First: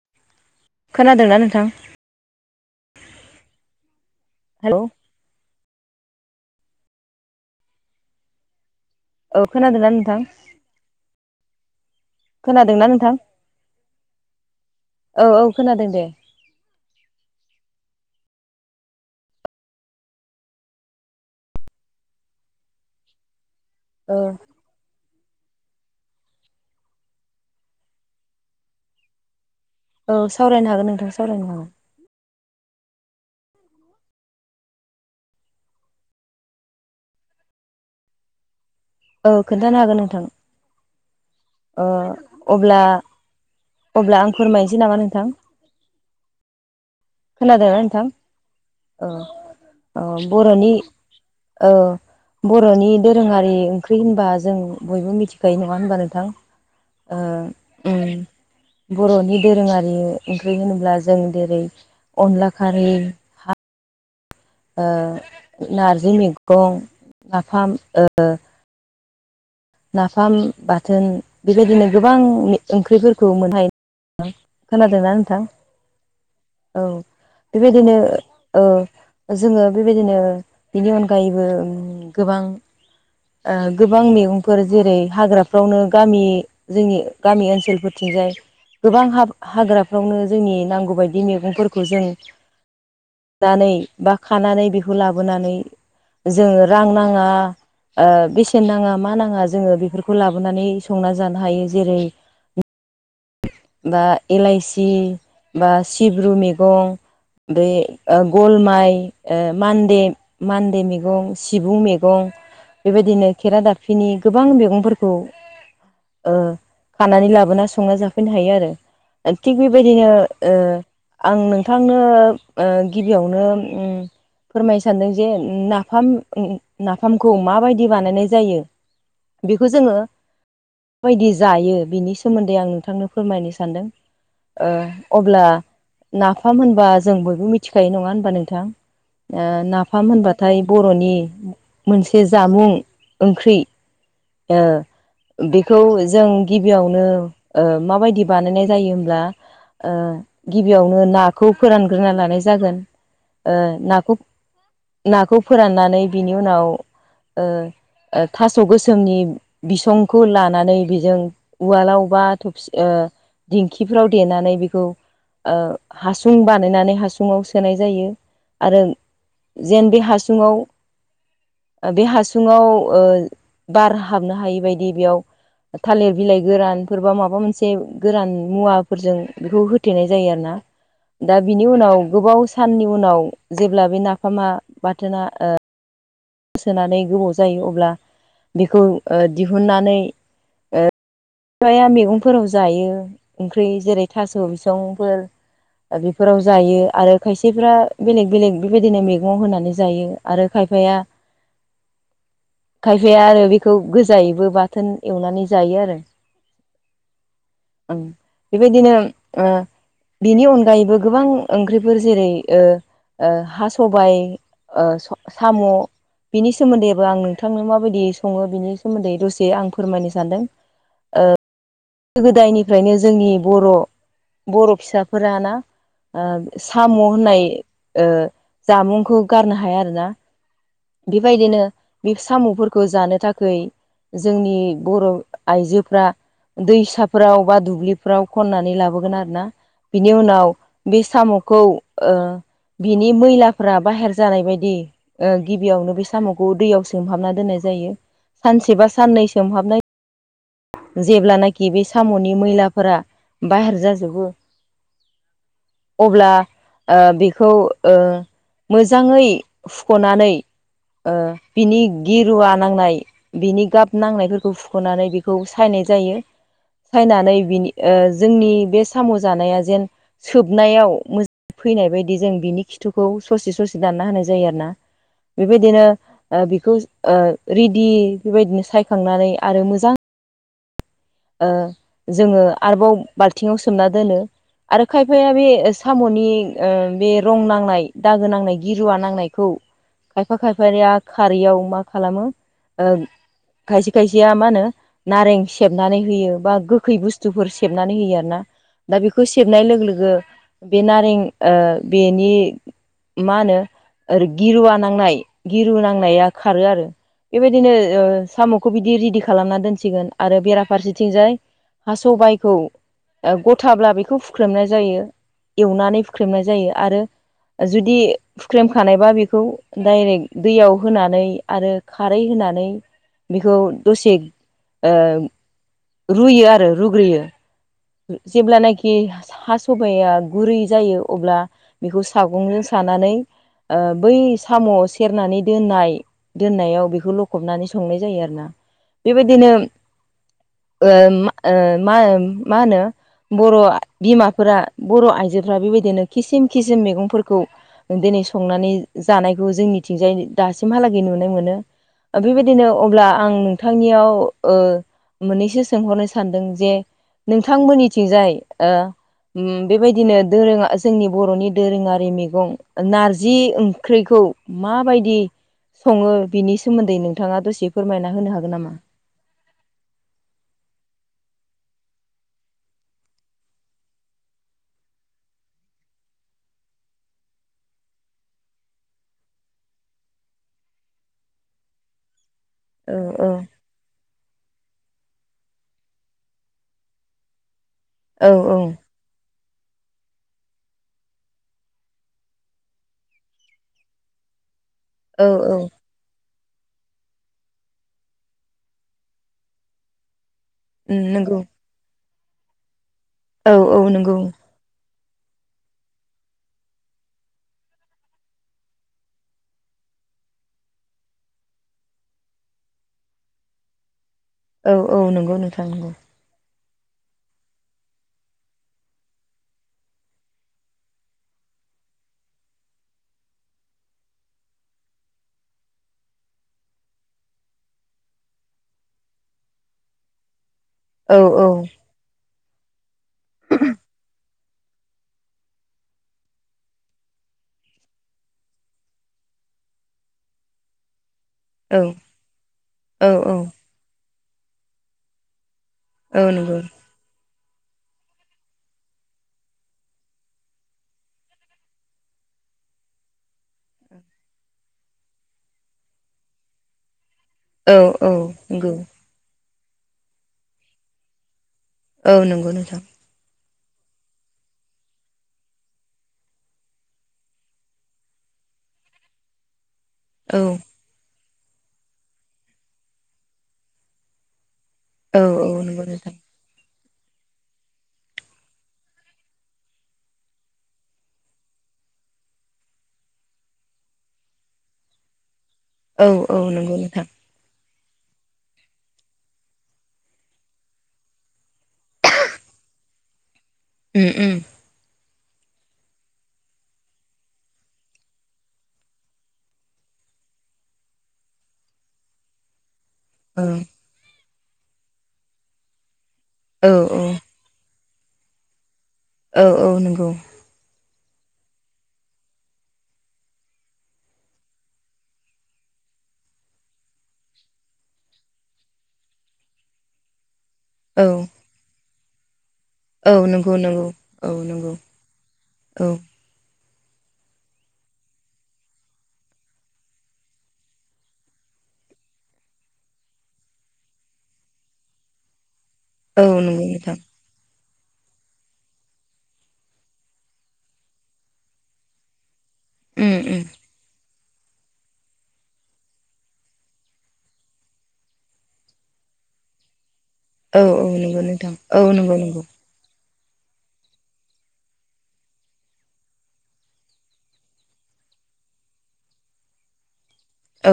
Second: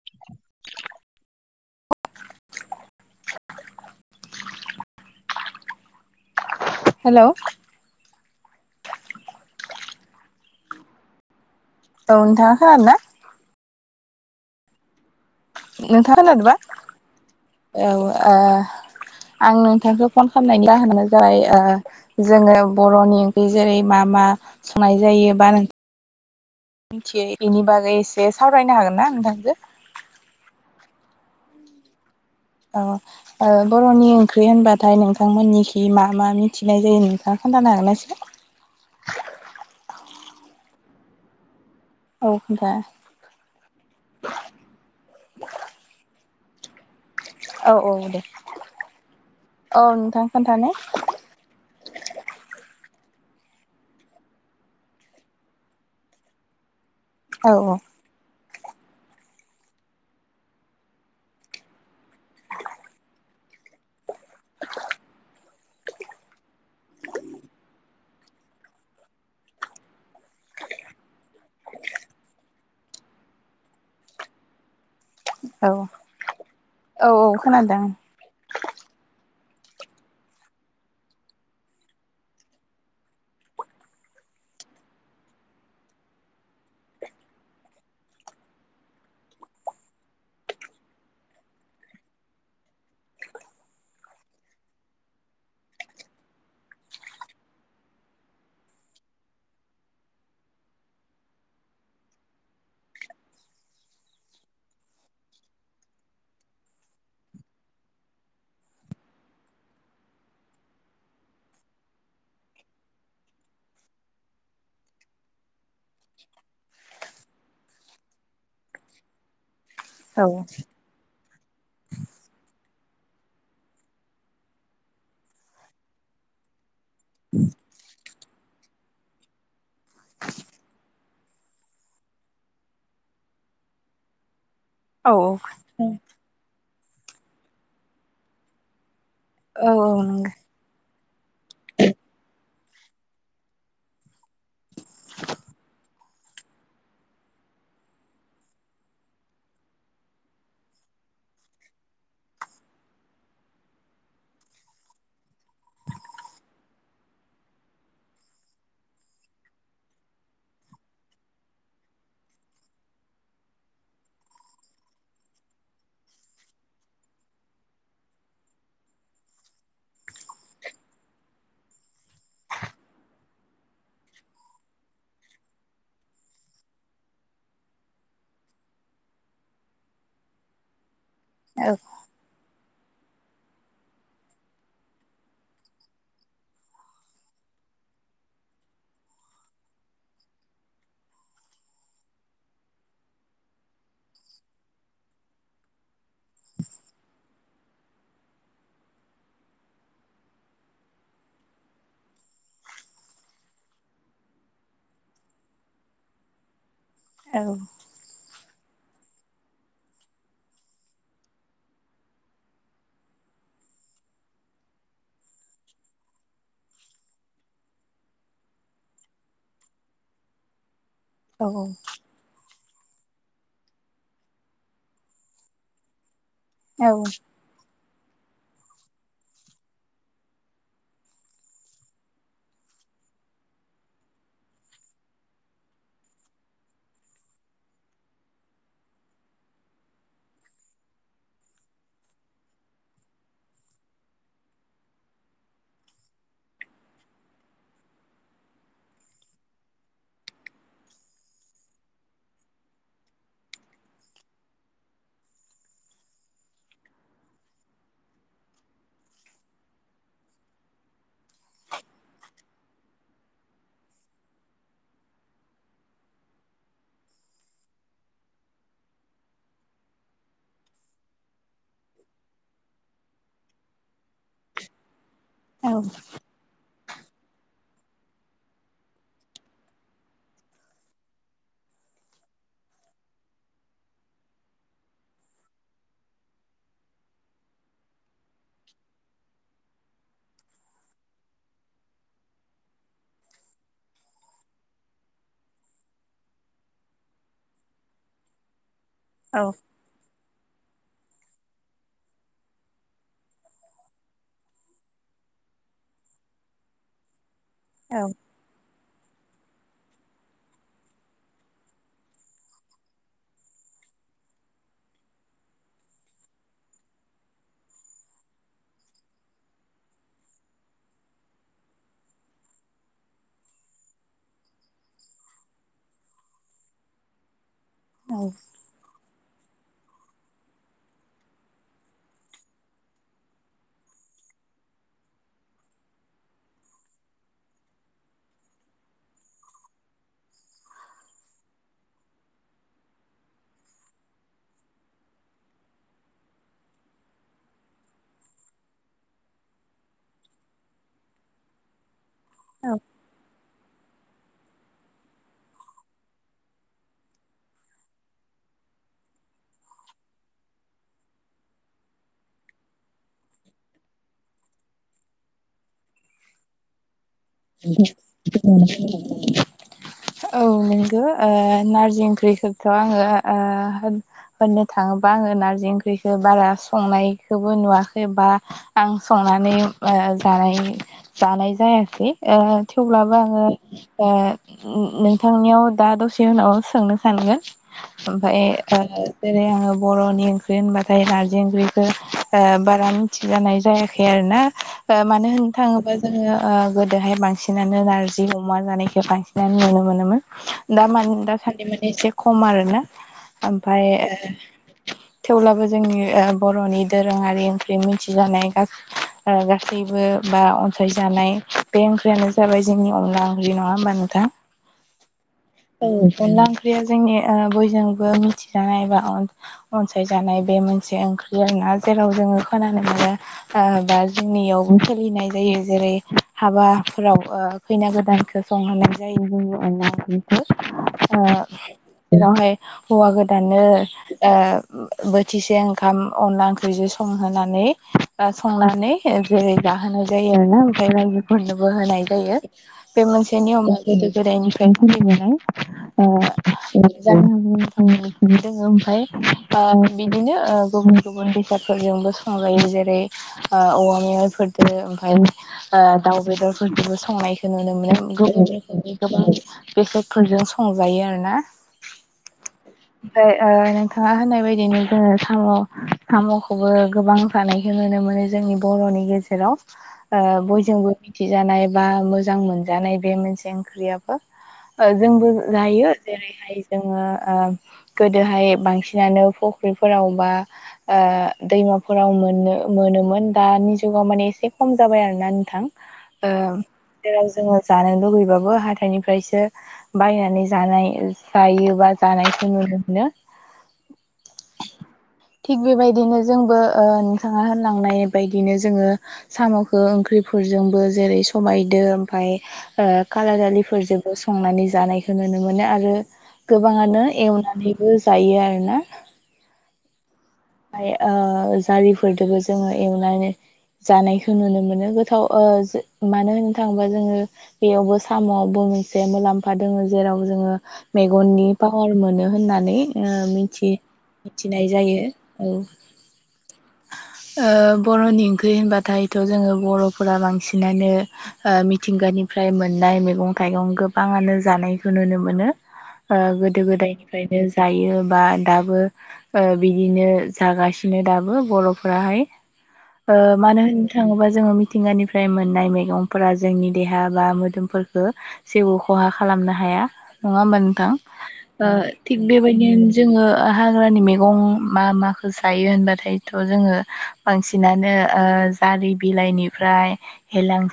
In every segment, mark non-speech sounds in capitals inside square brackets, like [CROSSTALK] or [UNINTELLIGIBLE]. [INAUDIBLE] खोनादोंना नोंथां? Hello. Hello. औ खोनादोंना नोंथां? औ नोंथाङा खोनादोंना नोंथां? औ औ। खोनादों दे नोंथाङा खोनादोबा? औ ओ आं नोंथांखौ फन खालामनायनि जाहोनानो जाबाय ओ जोङो बर'नि [UNINTELLIGIBLE] जेरै मा औ मा संनाय जायो बा मिथियो बेनि बागै एसे सावरायनो हागोन ना नोंथांजो? औ सावरायनो हागोन नोंथां सावरायनो हागोन। औ। ओ बर'नि ओंख्रि होनबाथाय नोंथांमोननिखि मा मा मिथिनाय जायो नोंथाङा खोन्थानो हागोन ना एसे? औ खोन्थानो हागोन नोंथां। औ ओ खोन्था अब्ला अब्ला आं फोरमायनोसै नामा नोंथां? औ खोनादोंना औ नोंथां? दे औ औ नोंथां बर'नि खोन्थानाय औ बर'नि दोरोङारि ओंख्रि होनबा जों बयबो मिथिखायो नङा होनबा नोंथां? ओ औ उम बर'नि दोरोङारि ओंख्रि होनोब्ला जों जेरै अनला खारै ओ नारजि मैगं नाफाम ओ नाफाम बाथोन बेबायदिनो गोबां ओंख्रिफोरखौ मोननो हायो। खोनादोंना नों थां? औ औ बेबायदिनो ओ जोङो बेबायदिनो बिनि अनगायैबो गोबां ओ गोबां मैगं फोर जेरै हाग्राफ्रावनो गामि जोंनि गामि ओनसोलफोरथिंजाय गोबां हाब हाग्राफ्रावनो जोंनि नांगौबायायदि मैगंफोरखौ जों नानै बा खानानै बेखौ लाबोनानै जोङो रां नाङा ओ बेसेन नाङा मा नां या जोङो बेफोरखौ लाबोनानै संना जानो हायो। जेरै बा इलाइसि बा सिब्रु मैगं बे ओ गलमाइ ओ मानदे मानदे मैगं सिबुं मैगं बेबायदिनो खेरा दााबफिनि गोबां मैगंफोरखौ ओ खानानै लाबोना संना जाफैनो हायो आरो ओ थिग बेबायदिनो औ ओ आं नोंथांनो ओ गिबियावनो ओम फोरमायनो सान्दों जे उम नाफाम उम नाफामखौ माबायदि बानायनाय जायो? बेखौ जोङो माबायदि जायो बिनि सोमोन्दै आं नोंथांनो फोरमायनो सानदों। ओ औ अब्ला नाफाम होनबा जों बयबो मिथिखायो नङा होनबा नोंथां? ओ औ नाफाम नंगौ होनबाथाय बर'नि मोनसे जामुं ओंख्रि ओ बेखौ जों गिबियावनो ओ माबायदि बानायनाय जायो होमब्ला ओ गिबियावनो नाखौ फोरानग्रोना लानाय जागोन। ओ नाखौ नाखौ फोराननानै बिनि उनाव ओ ओ थास' गोसोमनि बिसंखौ लानानै बेजों उवालाव बा ओ दिंखिफ्राव देनानै बेखौ ओ हासुं बानायनानै हासुुङाव सोनाय जायो आरो जेन बे हासुङाव बे हासुङाव ओ बार हाबनो हायि बदि बेयाव थालिर बिलाइ गोरानफोरबा माबा मोन से गोरान मुवाफोरजों बेखौ होथेनाय जायो आरोना। दा बिनि उनाव गोबाव साननि उनाव जेब्ला बे नाफामा बाथोना ओ सोनानै गोबाव जायो अब्ला बेखौ दिहुननानै बिफाया मैगंफोराव जायो ओंख्रि जेरै थास' बिसंफोर ओ बेफोराव जायो आरो खायसेफ्रा बेलेग बेलेग बेबायदिनो मैगङाव होनानै जायो। आरो खायफाया [INAUDIBLE] खायफाया आरो बेखौ गोजायैबो बाथोन एवनानै जायो आरो। औ ओं बेबायदिनो ओ बेनि अनगायैबो गोबां ओंख्रिफोर जेरै हा सबाय साम' बिनि सोमोन्दैबो आं नोंथांनो माबायदि सङो बिनि सोमोन्दै दसे आं फोरमायनो सानदों। ओ औ। गोदो गोदायनिफ्रायनो जोंनि बर' बर' फिसाफोराना साम' होननाय जामुंखौ गारनो हाया आरोना। बेबायदिनो बे साम'फोरखौ जानो थाखै जोंनि बर' आइजोफ्रा दैसाफोराव बा दुब्लिफोराव खननानै लाबोगोन आरो ना। बिनि उनाव बे साम'खौ ओ बिनि मैलाफ्रा बाहेर जानाय बायदि ओ गिबियावनो बे साम'खौ दैयाव सोमहाबना दोननाय जायो सानसे बा साननै सोमहाबनाय जेब्लानाखि बे साम'नि मैलाफोरा बाहेर जाजोबो। अब्ला बेखौ ओ मोजाङै खुख'नानै बिनि गिरुवा नांनाय बिनि गाब नांनायफोरखौ फुख'नानै बे खौ सायनाय जायो सायनानै बिनि जोंनि बे साम' जानाया जेन सोबनायाव मो फैनाय बादि जों बिनि खिथुखौ ससे ससे दानना होनाय जायो आरो ना। औ बेबायदिनो बिखौ ओ रिदि बेबायदि सायखांनानै आरो मोजां जोङो आरोबाव बालथिङाव सोमना दोनो। आरो खायफाया बे साम'नि बे रं नांनाय दागो नांनाय गिरुवा नांनायखौ खायफा खायफानिया खारैयाव मा खालामो ओ खायसे खायसेया मा होनो नारें सेब नानै होयो बा गोखै बुस्थुफोर सेबनानै होयो आरो ना दा बेखौ औ सेबनाय लोगो लोगो बे नारें बेनि मा होनो ओरै गिरुवा नांनाय गिरु नांनाया खारो आरो। बेबायदिनो औ साम'खौ बिदि रेडि खालामना दोनसिगोन आरो बेरा फारसेथिंजाय हास' बाइखौ गथाब्ला बेखौ फुख्रेमनाय जायो एवनानै फुख्रेमनाय जायो आरो जुदि हुख्रेमखानायबा बेखौ डाइरेक्ट दैयाव होनानै आरो खारै होनानै बेखौ दसे ओ रुयो आरो रुग्रोयो औ जेब्लानाखि खि हा सबाइाया गुरै जायो अब्ला बेखौ सागंजों सानानै ओ बै साम' सेरनानै दोननाय दोननायाव बेखौ लखबनानै संनाय जायो आरोना बेबायदिनो ओ मा-ओ मा-मा होनो बर' बिमाफोरा बर' आइजोफ्रा बेबायदिनो खिसिम खिसिम मैगंफोरखौ दिनै संनानै जानायखौ जोंनिथिंजाय दासिमहालागै नुनाय मोनो। बेबायदिनो अब्ला आं नोंथांनियाव ओ मोननैसो सोंहरनो सानदों जे नोंथांमोननिथिंजाय ओ उम बेबायदिनो दोरोङा जोंनि बर'नि दोरोङारि मैगं नारजि ओंख्रैखौ माबायदि सङो बिनि सोमोन्दै नोंथाङा दसे फोरमायना होनो हागोन नामा? औ नोंगौ ओ नारजि ओंख्रिखौथ' आङो ओ होननो थाङोबा आङो नार्जि ओंख्रिखौ बारा संनायखौबो नुवाखै बा आं संनानै ओ जानाय जानाय जायाखै। ओ औ थेवब्लाबो औ आङो ओ नोंथांनियाव दा दसे उनाव सोंनो सानगोन औ ओमफाय औ ओ जेरै आङो बर'नि ओंख्रि होनबाथाय नारजि ओंख्रिखौ ओ बारा मिथिजानाय जायाखै फाय आरो ना ओ औ मानो होननो थाङोबा जोङो ओ बो गोदोहाय बांसिनानो नारजि अमा जानायखौ बांसिनानो नुनो मोनोमोन। दा उम मानि नंगौ दासान्दि माने एसे खम आरो ना औ औ ओमफाय ओ नंगौ थेवब्लाबो जोंनि ओ बर'नि दोरोङारि ओंख्रि मिथिजानाय गासैबो ओ गासैबो बा अनसायजानाय बे ओंख्रियानो जाबाय जोंनि अनला ओंख्रि नङा होमबा नोंथां? औ औ नंगौ नोंथां औ नंगौ। अनला ओंख्रिया जोंनि ओ बयजोंबो मिथिजानाय एबा अन अनसायजानाय बे मोनसे ओंख्रि आरो ना जेराव जोङो खोनानो मोन ओ बा जोंनियावबो सोलिनाय जायो जेरै हाबाफोराव ओ खैना गोदानखो संहोनाय जायो जोंनि अनला ओंख्रि औ ओ औ बेआवहाय हौवा गोदानो ओ बोथिसे ओंखाम अनला ओंख्रिजों संहोनानै ओ संनानै जेरै जाहोनाय जायो आरोना ओमफ्राय रायजो फोरनोबो औ होनाय जायो बे औ औ मोनसे नियमा गोदो गोदायनिफ्राय खुलिबोनाय। औ नंगौ ज दङ ओमफ्राय ओ बिदिनो ओ गुबुन -गुबुन बेसादफोरजोंबो संजायो जेरै, ओ औवा मेवाइफोरदो ओमफ्राय ओ दाउ बेदरफोरखौबो संनायखौ नुनो औ मोनो। औ नंगौ गुबुन गोबां बेसादफोरजों संजायो आरो ना। औ नंगौ नोंथां। ओमफ्राय ओ नोंथाङा होननाय बायदिनो जोङो साम' साम'खौबो गोबां जानायखौ नुनो मोनो जोंनि बर'नि गेजेराव। ओ औ बयजोंबो मिथिजानाय बा मोजां मोनजानाय बे मोनसे ओंख्रियाबो ओ औ जोंबो औ नंगौ जायो नोंथां जेरैहाय जोङो ओ गोदोहाय बांसिनानो फुख्रिफोराव बा ओ दैमाफोराव मोनो मोनोमोन दानि जुगाव माने एसे खम जाबाय आरो ना नोंथां। औ ओ औ नंगौ नोंथां जेराव जोङो जानो लुगैबाबो हाथाइनिफ्रायसो बायनानै जानाय जायो बा जानायखौ नुनो मोनो। उम उम थिग बेबायदिनो जोंबो ओ नोंथाङा होनलांनाय बायदिनो जोङो साम'खौ ओंख्रिफोरजोंबो जेरै सबायजों ओमफ्राय खाला उम दालिफोरजों संनानै जानायखौ नुनो मोनो आरो औ औ गोबाङानो एवनानैबो जायो आरोना औ औ नंगौ ओमफ्राय ओ जारिफोरजोंबो जोङो एवनानै जानायखौ नुनो मोनो गोथाव ओ जो मानो होननो थाङोबा जोङो बेयावबो सामावबो मोनसे मुलाम्फा दंङो जेराव जोङो औ मेगननि पावार मोनो होननानै औ ओ नंगौ मिथि नंगौ औ नंगौ मिथिनाय जायो। औ बर'नि ओंख्रि होनबाथायथ' जोङो बर'फोरा बांसिनानो मिथिंगानिफ्राय मोननाय मैगं-थाइगं गोबाङानो जानायखौ नुनो मोनो। ओ औ गोदो नंगौ नोंथां गोदायनिफ्रायनो जायो बा दाबो ओ बिदिनो जागासिनो दाबो बर'फोराहाय ओ उम उम मानो होन थांङोबा जोङो मिथिंगानिफ्राय मोननाय मैगंफोरा जोंनि देहा बा मोदोमफोरखौ जेबो खहा खालामनो हाया नङा होमबा औ औ नोंथां? नंगौ नोंथां ओ औ नंगौ थिग नंगौ बेबायदिनो जोङो हाग्रानि मैगं मा मा जायो होनबाथायथ' जोङो ओ बांसिनानो जारि बिलाइनिफ्राय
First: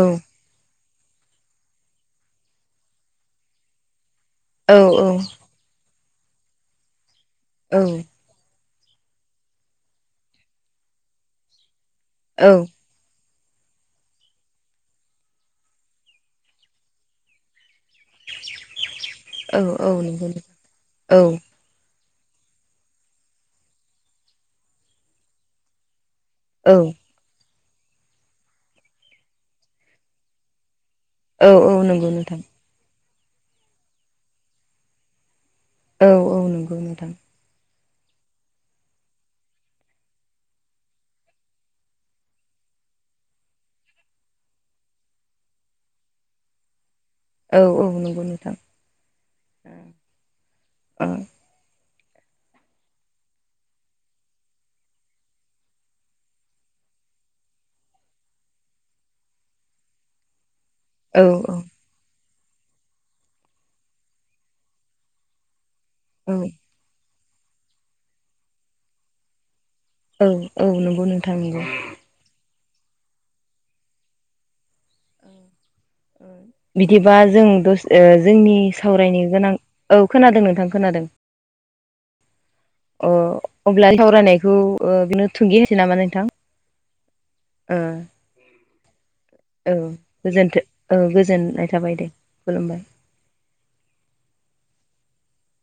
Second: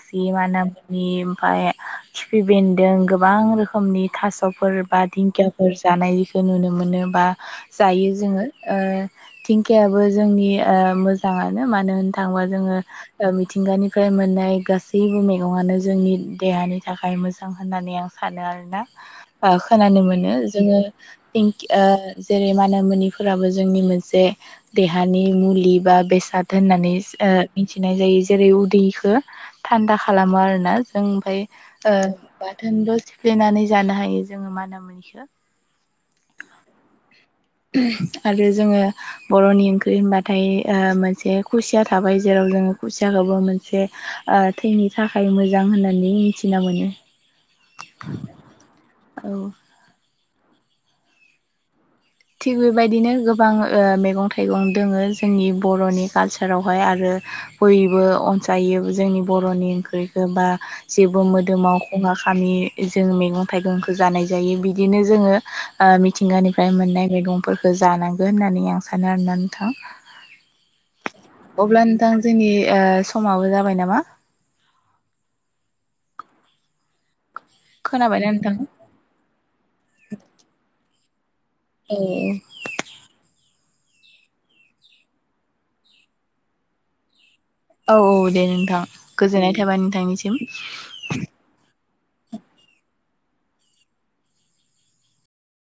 औ मानामनि ओमफय खिफि बेन्दों गोबां रोखोमनि थास'फोर औ बा दिंखियाफोर जानायखौ नुनो मोनो बा औ जायो जोङो। ओ दिंखिायाब जोंनि ओ मोजांङानो मानो होननो थाङोबा जोङो मिथिंगानिफ्राय मोननाय गासैबो मैगंयानो जोंनि देहानि थाखाय मोजां होननानै आं सानो आरोना। औ औ खोनानो नंगौ मोनो नोंथां जोङो औ जेरै मान मोनिफोराबो जोंनि मोनसे जे देहानि मुलि बा बेसाद औ होननानै ओ मिथिनाय जायो जेरै उदैखौ थान्दा खालामो आरो ना। जों ओमफ्राय औ औ नंगौ नोंथां बाथोनबो' सिफ्लेनानै जानो हायो जोङो मानामुनिखौ। औ औ नंगौ मेदाम। आरो जोङो बर'नि ओंख्रि होनबाथाय ओ मोनसे खुसिया थाबाय जेराव जोङो खुसियाखौबो मोनसे थैनि थाखाय मोजां होननानै मिथिना मोनो। औ औ नंगौ नोंथां। औ थिग बेबायदिनो गोबां ओ मैगं थाइगं दङो जोंनि बर'नि कल्चरावहाय आरो बयबो अनसायो जोंनि बर'नि ओंख्रिखौ बा जेबो औ मोदोमाव खहा खालामि जों मैगं थाइगंखौ जानाय जायो, बिदिनो जोङो औ मिथिंगानिफ्राय मोननाय मैगंफोरखौ जानांगोन होननानै आं सानो आरोना नोंथां। औ औ नंगौनो अब्ला नोंथां जोंनि समाबो जाबाय नामा? बिदिबा जों दसे ओ खोनाबायना जोंनि नोंथां सावरायनो गोनां औ खोनादों नोंथां खोनादों। [INAUDIBLE] अ अब्ला सावरायनायखौ बिनो थुंगि होनोसै नामा नोंथां? ओ औ औ दे नोंथां गोजोननाय औ थाबाय नोंथांनिसिम। गोजोनथों औ गोजोननाय थाबाय दे खुलुमबाय।